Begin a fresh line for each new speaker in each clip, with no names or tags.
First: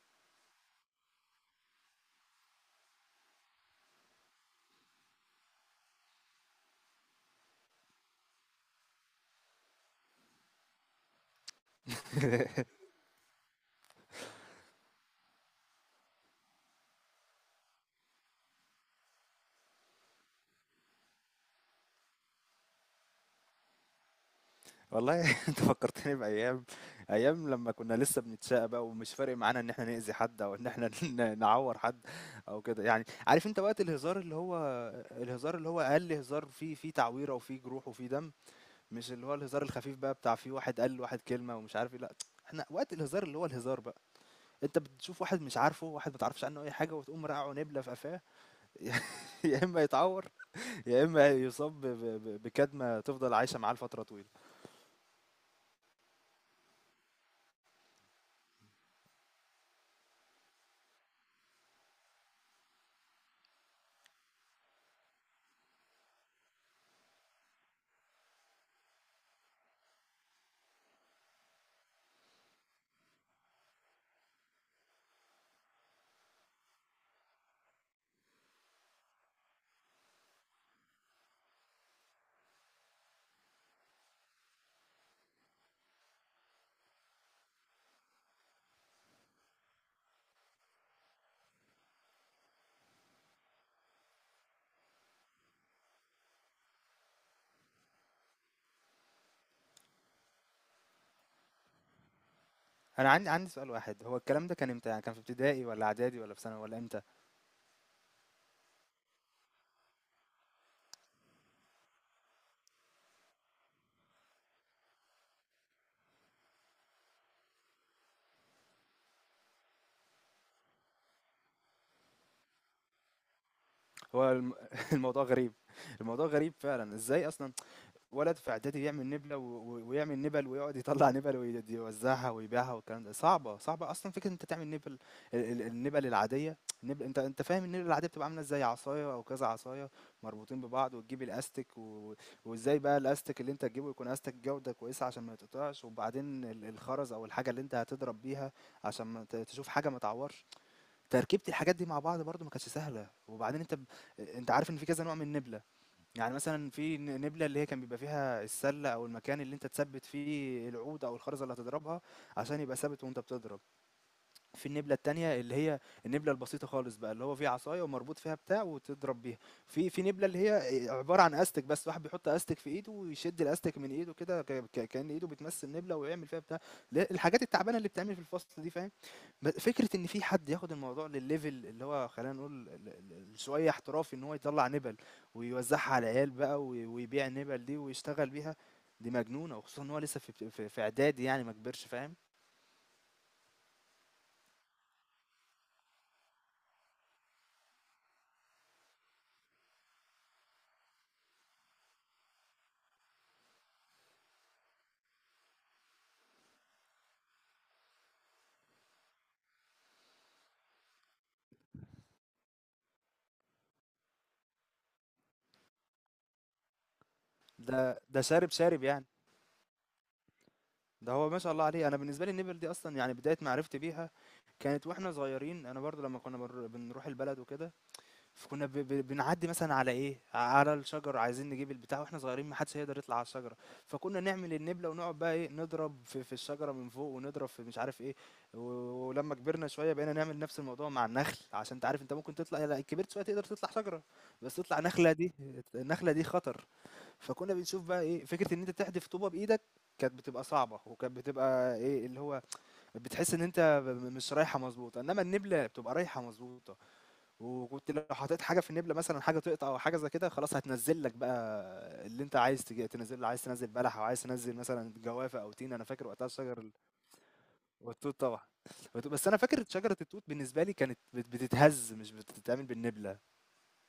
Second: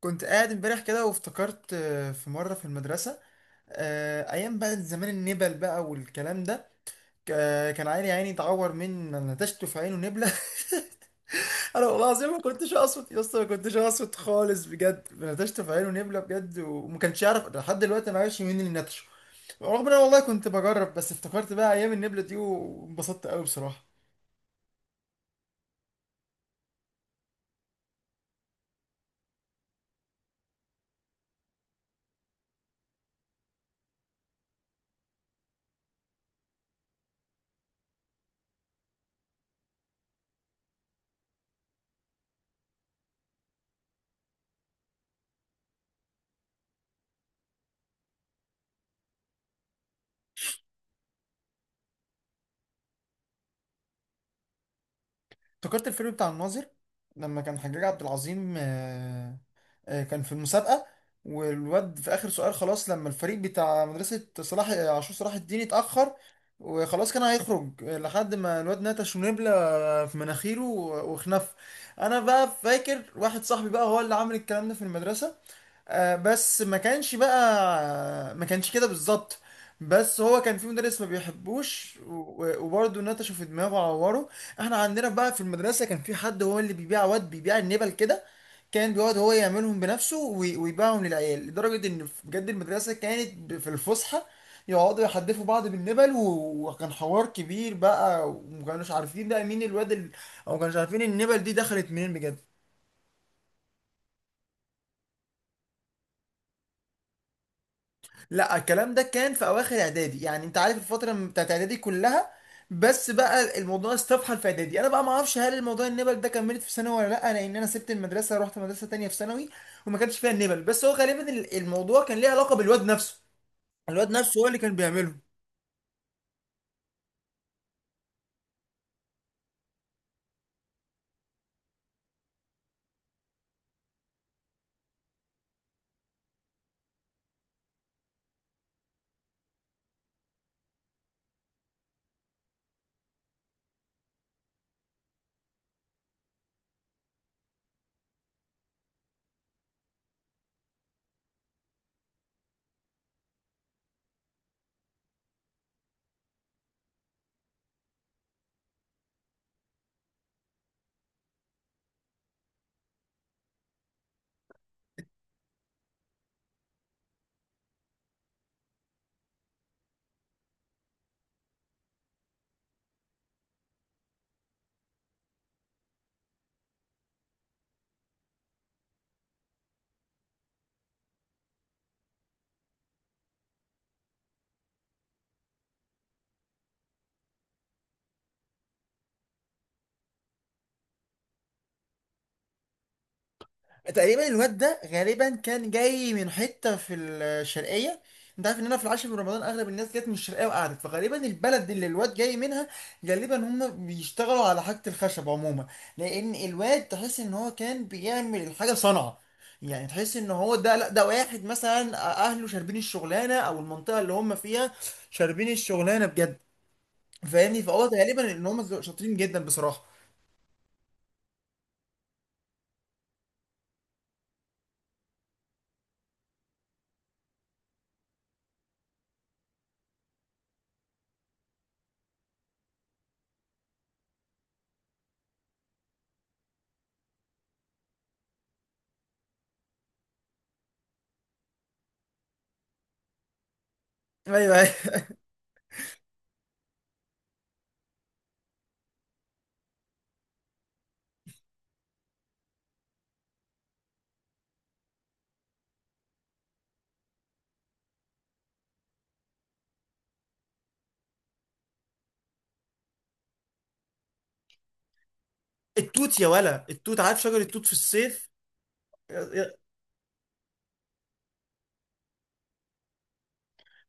كنت قاعد امبارح كده وافتكرت في مرة في المدرسة. أيام بقى زمان النبل بقى والكلام ده. كان عيني عيني اتعور من نتشته في عينه نبلة. أنا والله العظيم ما كنتش أقصد يا اسطى، ما كنتش أقصد خالص، بجد نتشته في عينه نبلة بجد، وما كانش يعرف لحد دلوقتي أنا عايش، مين اللي نتشه. رغم إن أنا والله كنت بجرب، بس افتكرت بقى أيام النبلة دي وانبسطت قوي بصراحة.
والله انت فكرتني بايام لما كنا لسه بنتشقى بقى ومش فارق معانا ان احنا نأذي حد او ان احنا نعور حد او كده. يعني عارف انت وقت الهزار اللي هو اقل هزار فيه تعويره وفيه جروح وفيه دم، مش اللي هو الهزار الخفيف بقى بتاع فيه واحد قال واحد كلمه ومش عارف ايه. لا، احنا وقت الهزار اللي هو الهزار بقى، انت بتشوف واحد مش عارفه، واحد ما تعرفش عنه اي حاجه، وتقوم رقعه نبله في قفاه. يا اما يتعور، يا اما يصاب بكدمه تفضل عايشه معاه لفتره طويله.
افتكرت الفيلم بتاع الناظر لما كان حجاج عبد العظيم كان في المسابقة. والواد في آخر سؤال خلاص لما الفريق بتاع مدرسة صلاح عاشور صلاح الدين اتأخر. وخلاص كان هيخرج لحد ما الواد نتش ونبلة في مناخيره وخنف. أنا بقى فاكر واحد صاحبي بقى هو اللي عامل الكلام ده في المدرسة، بس ما كانش كده بالظبط. بس هو كان في مدرس ما بيحبوش وبرضه نتشه في دماغه وعوره. احنا عندنا بقى في المدرسة كان في حد هو اللي بيبيع، واد بيبيع النبل كده. كان بيقعد هو يعملهم بنفسه ويبيعهم للعيال، لدرجة ان بجد المدرسة كانت في الفسحة يقعدوا يحدفوا بعض بالنبل، وكان حوار كبير بقى، وما كانوش عارفين بقى مين او ما كانوش عارفين النبل دي دخلت منين بجد.
انا عندي سؤال واحد، هو الكلام ده كان امتى؟ يعني كان في ابتدائي ولا اعدادي ولا في ثانوي ولا امتى؟
لا، الكلام ده كان في اواخر اعدادي، يعني انت عارف الفتره بتاعت اعدادي كلها. بس بقى الموضوع استفحل في اعدادي، انا بقى ما اعرفش هل الموضوع النبل ده كملت في ثانوي ولا لا، لان انا سبت المدرسه رحت مدرسه تانية في ثانوي. وما كانش فيها النبل، بس هو غالبا الموضوع كان ليه علاقه بالواد نفسه. الواد
هو
نفسه هو اللي كان بيعمله.
الموضوع غريب. الموضوع غريب فعلا، ازاي اصلا ولد في اعدادي يعمل نبله ويعمل نبل ويقعد يطلع نبل ويوزعها ويبيعها؟ والكلام ده صعبه صعبه اصلا، فكره إن انت تعمل نبل. النبل العاديه، النبل، انت فاهم النبل العاديه بتبقى عامله ازاي؟ عصايه او كذا عصايه مربوطين ببعض، وتجيب الاستك وازاي بقى الاستك اللي انت تجيبه يكون استك جوده كويسه عشان ما يتقطعش، وبعدين الخرز او الحاجه اللي انت هتضرب بيها عشان ما تشوف حاجه ما تعورش. تركيبه الحاجات دي مع بعض برضو ما كانتش سهله. وبعدين انت انت عارف ان في كذا نوع من النبله. يعني مثلًا في نبلة اللي هي كان بيبقى فيها السلة أو المكان اللي أنت تثبّت فيه العود أو الخرزة اللي هتضربها عشان يبقى ثابت وأنت بتضرب. في النبلة التانية اللي هي النبلة البسيطة خالص بقى، اللي هو فيه عصاية ومربوط فيها بتاع وتضرب بيها. في في نبلة اللي هي عبارة عن استك بس، واحد بيحط استك في ايده ويشد الاستك من ايده كده، كأن ايده بتمس النبلة ويعمل فيها بتاع. لا، الحاجات التعبانة اللي بتعمل في الفصل دي، فاهم؟ فكرة ان في حد ياخد الموضوع للليفل اللي هو، خلينا نقول شوية احترافي، ان هو يطلع نبل ويوزعها على العيال بقى ويبيع النبل دي ويشتغل بيها، دي مجنونة. وخصوصا ان هو لسه في اعدادي يعني ما كبرش، فاهم؟
تقريبا الواد ده غالبا كان جاي من حته في الشرقيه. انت عارف ان انا في العاشر من رمضان اغلب الناس جت من الشرقيه وقعدت، فغالبا البلد اللي الواد جاي منها غالبا هم بيشتغلوا على حاجه الخشب عموما. لان الواد تحس ان هو كان بيعمل الحاجه بصنعه، يعني تحس ان هو ده، لا ده واحد مثلا اهله شاربين الشغلانه، او المنطقه اللي هم فيها شاربين الشغلانه بجد. فاهمني،
ده
فهو
ده
غالبا ان
شارب
هم
شارب يعني،
شاطرين جدا بصراحه.
ده هو ما شاء الله عليه. انا بالنسبه لي النبل دي اصلا، يعني بدايه معرفتي بيها كانت واحنا صغيرين. انا برضو لما كنا بنروح البلد وكده، فكنا بنعدي مثلا على ايه، على الشجر، عايزين نجيب البتاع واحنا صغيرين ما حدش هيقدر يطلع على الشجره، فكنا نعمل النبله ونقعد بقى ايه، نضرب في الشجره من فوق ونضرب في مش عارف ايه و... ولما كبرنا شويه بقينا نعمل نفس الموضوع مع النخل، عشان انت عارف انت ممكن تطلع، لا كبرت شويه تقدر تطلع شجره، بس
ايوه.
تطلع نخله دي، النخله دي خطر. فكنا بنشوف بقى إيه، فكرة إن أنت تحدف طوبة بإيدك كانت بتبقى صعبة، وكانت بتبقى إيه، اللي هو بتحس إن أنت ب م مش رايحة مضبوطة، إنما النبلة بتبقى رايحة مضبوطة، وكنت لو حطيت حاجة في النبلة مثلًا، حاجة تقطع أو حاجة زي كده، خلاص هتنزّل لك بقى اللي أنت عايز تنزّله، عايز تنزّل بلح أو عايز تنزّل مثلًا جوافة أو تين. أنا فاكر
التوت
وقتها
يا
الشجر
ولا،
ال
التوت عارف، شجر التوت في
والتوت
الصيف.
طبعًا، بس أنا فاكر شجرة التوت بالنسبة لي كانت بتتهز مش بتتعمل بالنبلة.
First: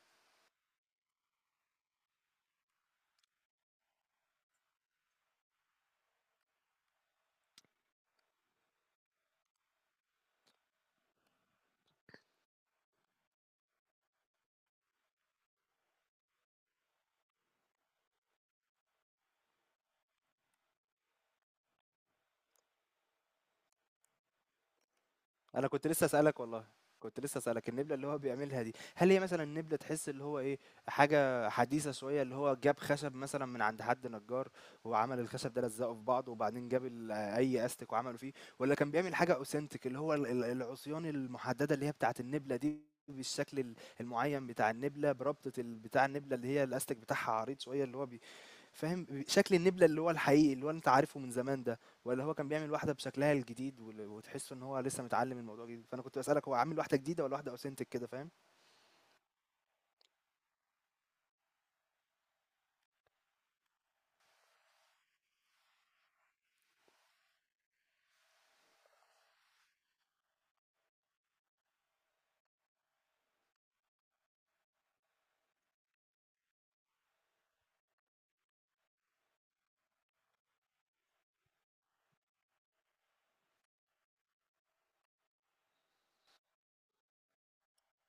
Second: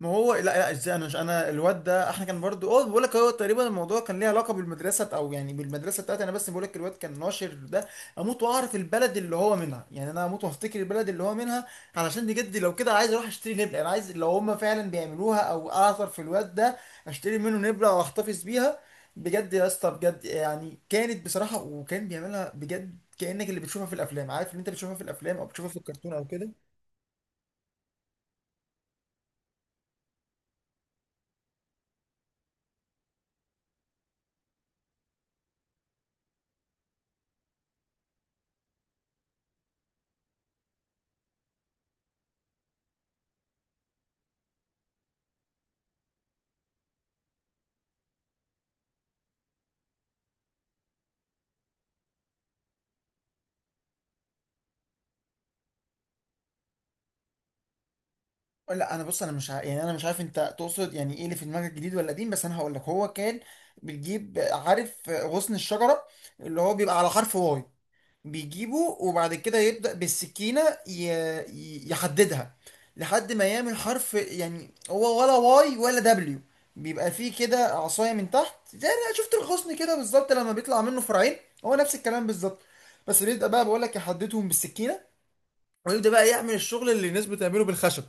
ما هو لا لا، ازاي؟ انا مش، انا الواد ده احنا كان برضو، اه بقول لك، هو تقريبا الموضوع كان ليه علاقه بالمدرسه او يعني بالمدرسه بتاعتي انا، بس بقول لك الواد كان ناشر ده. اموت واعرف البلد اللي هو منها، يعني انا اموت وافتكر البلد اللي هو منها. علشان بجد لو كده عايز اروح اشتري نبله، انا عايز لو هم فعلا بيعملوها او اعثر في الواد ده، اشتري منه نبله واحتفظ بيها. بجد يا اسطى بجد، يعني كانت بصراحه، وكان بيعملها بجد كانك اللي بتشوفها في الافلام، عارف اللي انت بتشوفها في الافلام او
انا
بتشوفها في
كنت لسه
الكرتون او
اسالك
كده.
والله، كنت لسه اسالك النبله اللي هو بيعملها دي، هل هي مثلا نبله تحس اللي هو ايه، حاجه حديثه شويه اللي هو جاب خشب مثلا من عند حد نجار وعمل الخشب ده لزقه في بعضه، وبعدين جاب اي استك وعمله فيه، ولا كان بيعمل حاجه اوثنتيك اللي هو العصيان المحدده اللي هي بتاعه النبله دي، بالشكل المعين بتاع النبله، بربطه بتاع النبله اللي هي الاستك بتاعها عريض شويه اللي هو، فاهم شكل النبلة اللي هو الحقيقي اللي هو أنت عارفه من زمان ده، ولا هو كان بيعمل واحدة بشكلها الجديد وتحس إن هو لسه متعلم الموضوع جديد؟ فأنا كنت بسألك هو عامل واحدة جديدة ولا واحدة أوثنتك كده، فاهم؟
لا، انا بص، انا مش يعني انا مش عارف انت تقصد يعني ايه اللي في دماغك، جديد ولا قديم، بس انا هقول لك هو كان بتجيب، عارف غصن الشجره اللي هو بيبقى على حرف واي. بيجيبه وبعد كده يبدا بالسكينه ي... يحددها لحد ما يعمل حرف، يعني هو ولا واي ولا دبليو. بيبقى فيه كده عصايه من تحت، زي انا شفت الغصن كده بالظبط لما بيطلع منه فرعين، هو نفس الكلام بالظبط. بس بيبدا بقى، بقول لك يحددهم بالسكينه، ويبدا بقى يعمل الشغل اللي الناس بتعمله بالخشب.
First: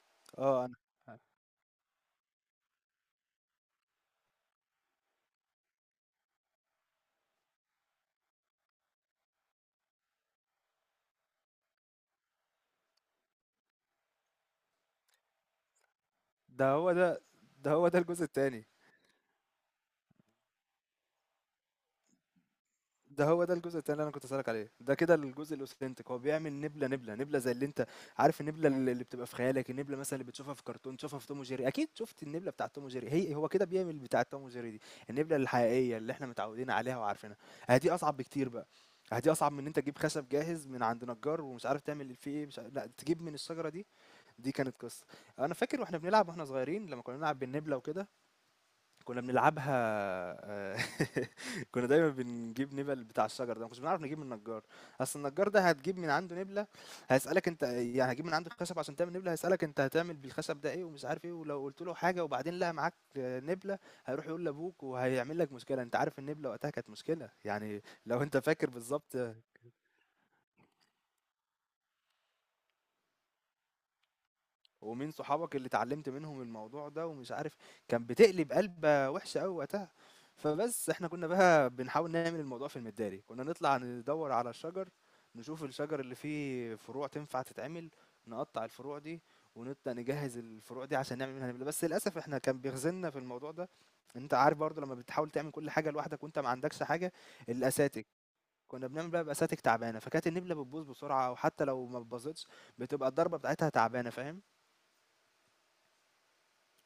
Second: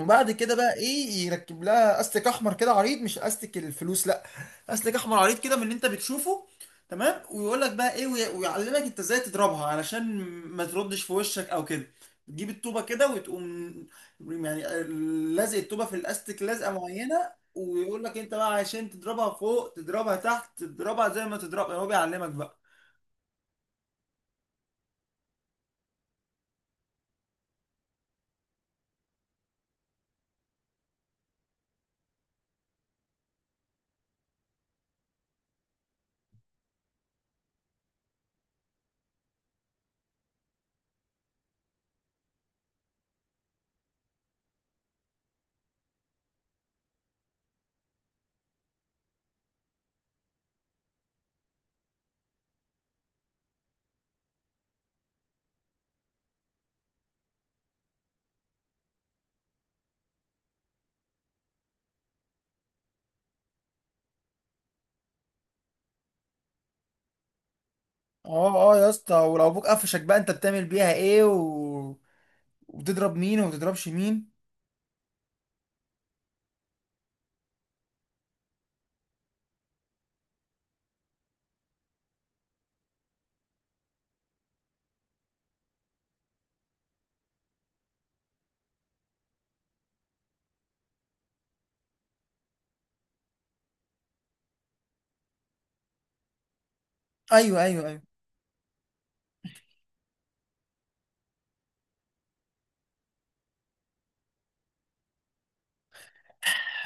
وبعد كده
اه
بقى
أنا،
ايه، يركب لها استك احمر كده عريض، مش استك الفلوس، لا، استك احمر عريض كده من اللي انت بتشوفه. تمام، ويقول لك بقى ايه ويعلمك انت ازاي تضربها علشان ما تردش في وشك او كده. تجيب الطوبه كده وتقوم، يعني لازق الطوبه في الاستك
ده
لازقه
هو ده،
معينه،
ده هو ده
ويقول لك
الجزء
انت بقى
التاني
عشان تضربها فوق تضربها تحت تضربها، زي ما تضربها هو بيعلمك بقى.
ده هو ده الجزء التاني اللي انا كنت اسالك عليه. ده كده الجزء الاوثنتيك، هو بيعمل نبله نبله نبله زي اللي انت عارف، النبله اللي بتبقى في خيالك، النبله مثلا اللي بتشوفها في كرتون، تشوفها في توم وجيري، اكيد شفت النبله بتاعه توم وجيري، هي هو كده بيعمل بتاعه توم وجيري دي، النبله الحقيقيه اللي احنا متعودين عليها وعارفينها. آه دي اصعب بكتير بقى، آه دي اصعب من ان انت تجيب خشب جاهز من عند نجار ومش عارف تعمل فيه ايه مش عارف، لا تجيب من الشجره دي. دي كانت قصه. انا فاكر واحنا بنلعب واحنا صغيرين، لما كنا بنلعب بالنبله وكده، كنا بنلعبها آه، كنا دايما بنجيب نبل بتاع الشجر ده، ما كناش بنعرف نجيب من النجار، اصل النجار ده هتجيب من عنده نبله؟ هيسالك انت يعني هتجيب من عنده خشب عشان تعمل نبله؟ هيسالك انت هتعمل بالخشب ده ايه ومش عارف ايه، ولو قلت له حاجه وبعدين لقى معاك آه، نبله، هيروح يقول لابوك وهيعمل لك مشكله. انت عارف النبله وقتها كانت مشكله يعني، لو انت
اه
فاكر
اه يا اسطى،
بالظبط،
ولو ابوك قفشك بقى انت بتعمل بيها ايه وبتضرب مين وما بتضربش مين.
ومين صحابك اللي اتعلمت منهم الموضوع ده ومش عارف، كان بتقلب قلبة وحشة قوي وقتها. فبس احنا كنا بقى بنحاول نعمل الموضوع في المداري، كنا نطلع ندور على الشجر، نشوف الشجر اللي فيه فروع تنفع تتعمل، نقطع الفروع دي ونبدأ نجهز الفروع دي عشان نعمل منها نبلة. بس للأسف احنا كان بيخزلنا في الموضوع ده، انت عارف برضو لما بتحاول تعمل كل حاجة لوحدك وانت ما عندكش حاجة،
ايوه ايوه ايوه.
الأساتك، كنا بنعمل بقى بأساتك تعبانة، فكانت النبلة بتبوظ بسرعة، وحتى لو ما بتبوظتش بتبقى الضربة بتاعتها تعبانة، فاهم؟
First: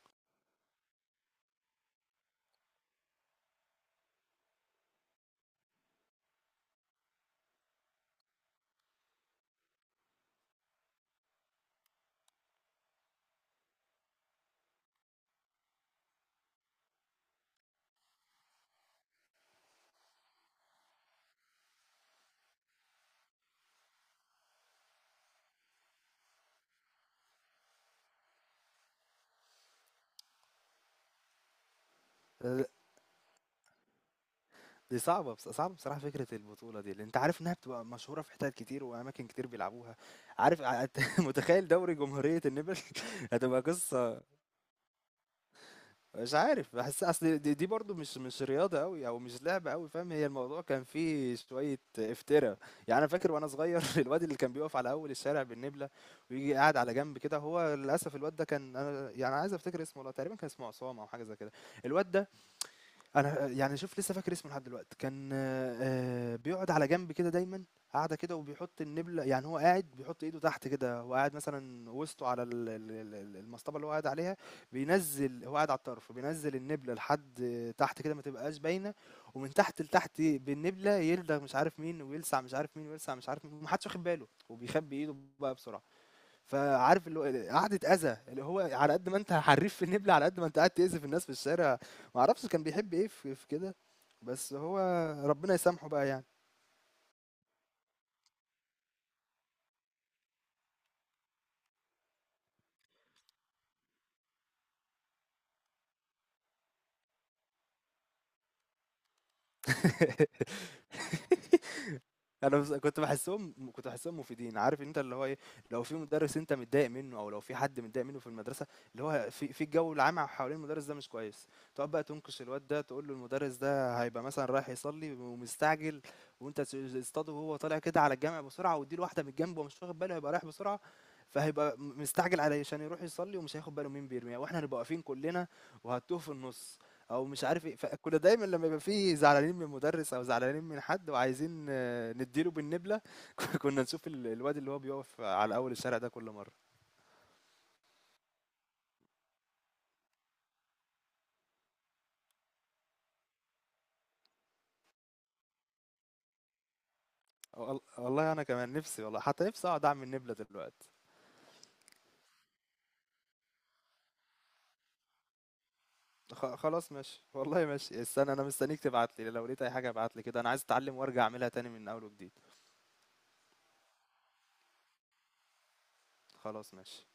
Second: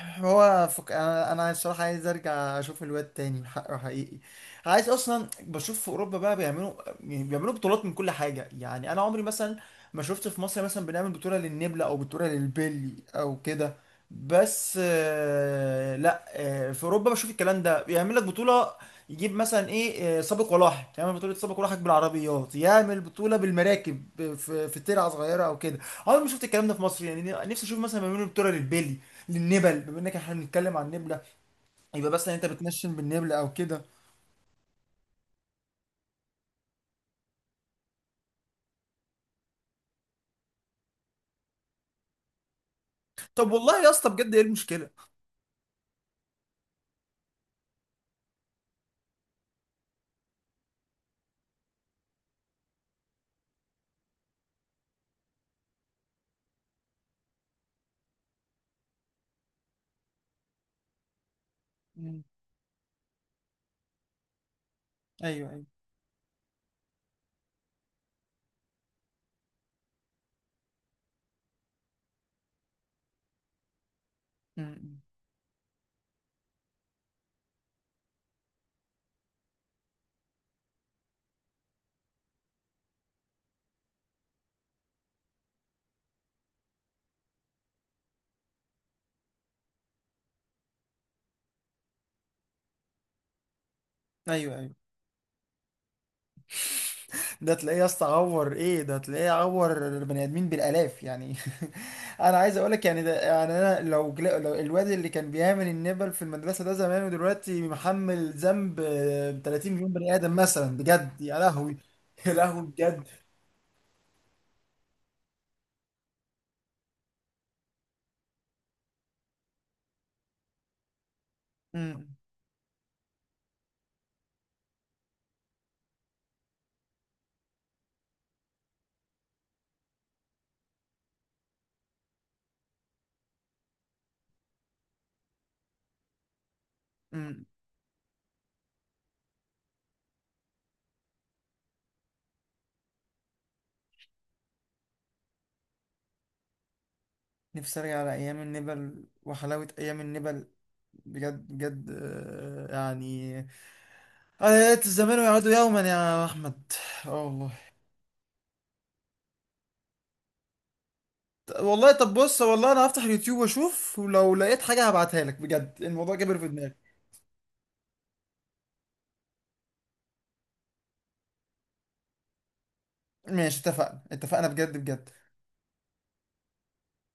هو أنا الصراحه عايز ارجع اشوف الواد تاني حقه حقيقي. عايز اصلا بشوف في اوروبا بقى بيعملوا، يعني بيعملوا بطولات من كل حاجه، يعني انا عمري مثلا ما شفت في مصر مثلا بنعمل بطوله للنبله او بطوله للبلي او كده. بس آه، لا آه، في اوروبا بشوف الكلام ده بيعمل لك بطوله. يجيب مثلا ايه سابق ولاحق، يعمل بطوله سابق ولاحق بالعربيات، يعمل بطوله بالمراكب في ترعه صغيره او كده. عمري ما شفت الكلام ده في مصر، يعني نفسي اشوف مثلا بيعملوا بطوله للبلي، للنبل بما انك احنا بنتكلم عن النبله، يبقى مثلا انت بتنشن بالنبله او كده.
دي صعبة، بص صعبة بصراحة فكرة البطولة دي، لأن أنت عارف إنها بتبقى مشهورة في حتت كتير وأماكن كتير بيلعبوها، عارف متخيل دوري جمهورية النمل؟
طب
هتبقى
والله يا اسطى
قصة.
بجد ايه المشكله؟
مش عارف، بحس أصل دي برضو مش رياضة أوي أو مش لعبة أوي، فاهم؟ هي الموضوع كان فيه شوية افتراء، يعني أنا فاكر وأنا صغير الواد اللي كان بيقف على أول الشارع بالنبلة ويجي قاعد على جنب كده، هو للأسف الواد ده كان، أنا يعني عايز أفتكر اسمه والله، تقريبا كان اسمه عصام أو حاجة زي كده، الواد
مم.
ده أنا يعني شوف لسه فاكر اسمه لحد دلوقتي، كان
ايوه ايوه.
بيقعد على جنب كده دايمًا، قاعدة كده وبيحط النبلة، يعني هو قاعد بيحط إيده تحت كده، هو قاعد مثلًا وسطه على ال ال ال ال المصطبة اللي هو قاعد عليها،
مم.
بينزّل، هو قاعد على الطرف، بينزّل النبلة لحد تحت كده ما تبقاش باينة، ومن تحت لتحت بالنبلة يلدغ مش عارف مين، ويلسع مش عارف مين، ويلسع مش عارف مين، وما حدش واخد باله، وبيخبّي إيده بقى بسرعة. فعارف اللي هو قعدة أذى، اللي هو على قد ما أنت حريف في النبل، على قد ما أنت قاعد تأذي في الناس في الشارع، ما أعرفش كان بيحب إيه في كده، بس
ايوه ايوه.
هو ربنا يسامحه بقى يعني.
ده تلاقيه يا اسطى عور ايه، ده تلاقيه عور البني ادمين بالالاف يعني. انا عايز اقول لك يعني، ده يعني انا لو، لو الواد اللي كان بيعمل النبل في المدرسه ده زمان ودلوقتي محمل ذنب 30 مليون بني ادم مثلا بجد، يا لهوي. يا
انا
لهوي
بس كنت
بجد.
بحسهم، كنت بحسهم مفيدين، عارف انت اللي هو ايه، لو في مدرس انت متضايق منه او لو في حد متضايق منه في المدرسه، اللي هو في الجو العام حوالين المدرس ده مش كويس، تقعد بقى
مم.
تنكش الواد ده تقول له المدرس ده هيبقى مثلا رايح يصلي ومستعجل، وانت تصطاده وهو طالع كده على الجامع بسرعه، واديله واحده من الجنب ومش واخد باله، هيبقى رايح بسرعه، فهيبقى مستعجل علشان يروح يصلي، ومش هياخد باله مين بيرميها، واحنا هنبقى واقفين كلنا وهتوه في النص او
مم.
مش عارف ايه. فكنا دايما لما يبقى فيه زعلانين من مدرس او زعلانين من حد، وعايزين آه، نديله بالنبله، كنا نشوف الواد اللي هو بيقف على اول الشارع ده كل مره.
نفسي ارجع على ايام النبل وحلاوه ايام النبل، بجد بجد يعني انا يا ليت الزمان يعود يوما يا احمد. اه والله.
والله انا كمان نفسي والله، حتى نفسي اقعد اعمل نبله دلوقتي.
والله طب بص، والله انا هفتح اليوتيوب واشوف، ولو لقيت حاجة هبعتها لك بجد، الموضوع كبر في
خ-
دماغي.
خلاص ماشي والله، ماشي، استنى انا مستنيك تبعت لي، لو لقيت اي حاجه ابعت لي كده، انا عايز اتعلم وارجع اعملها تاني من اول وجديد.
ماشي، اتفقنا اتفقنا بجد بجد.
خلاص ماشي.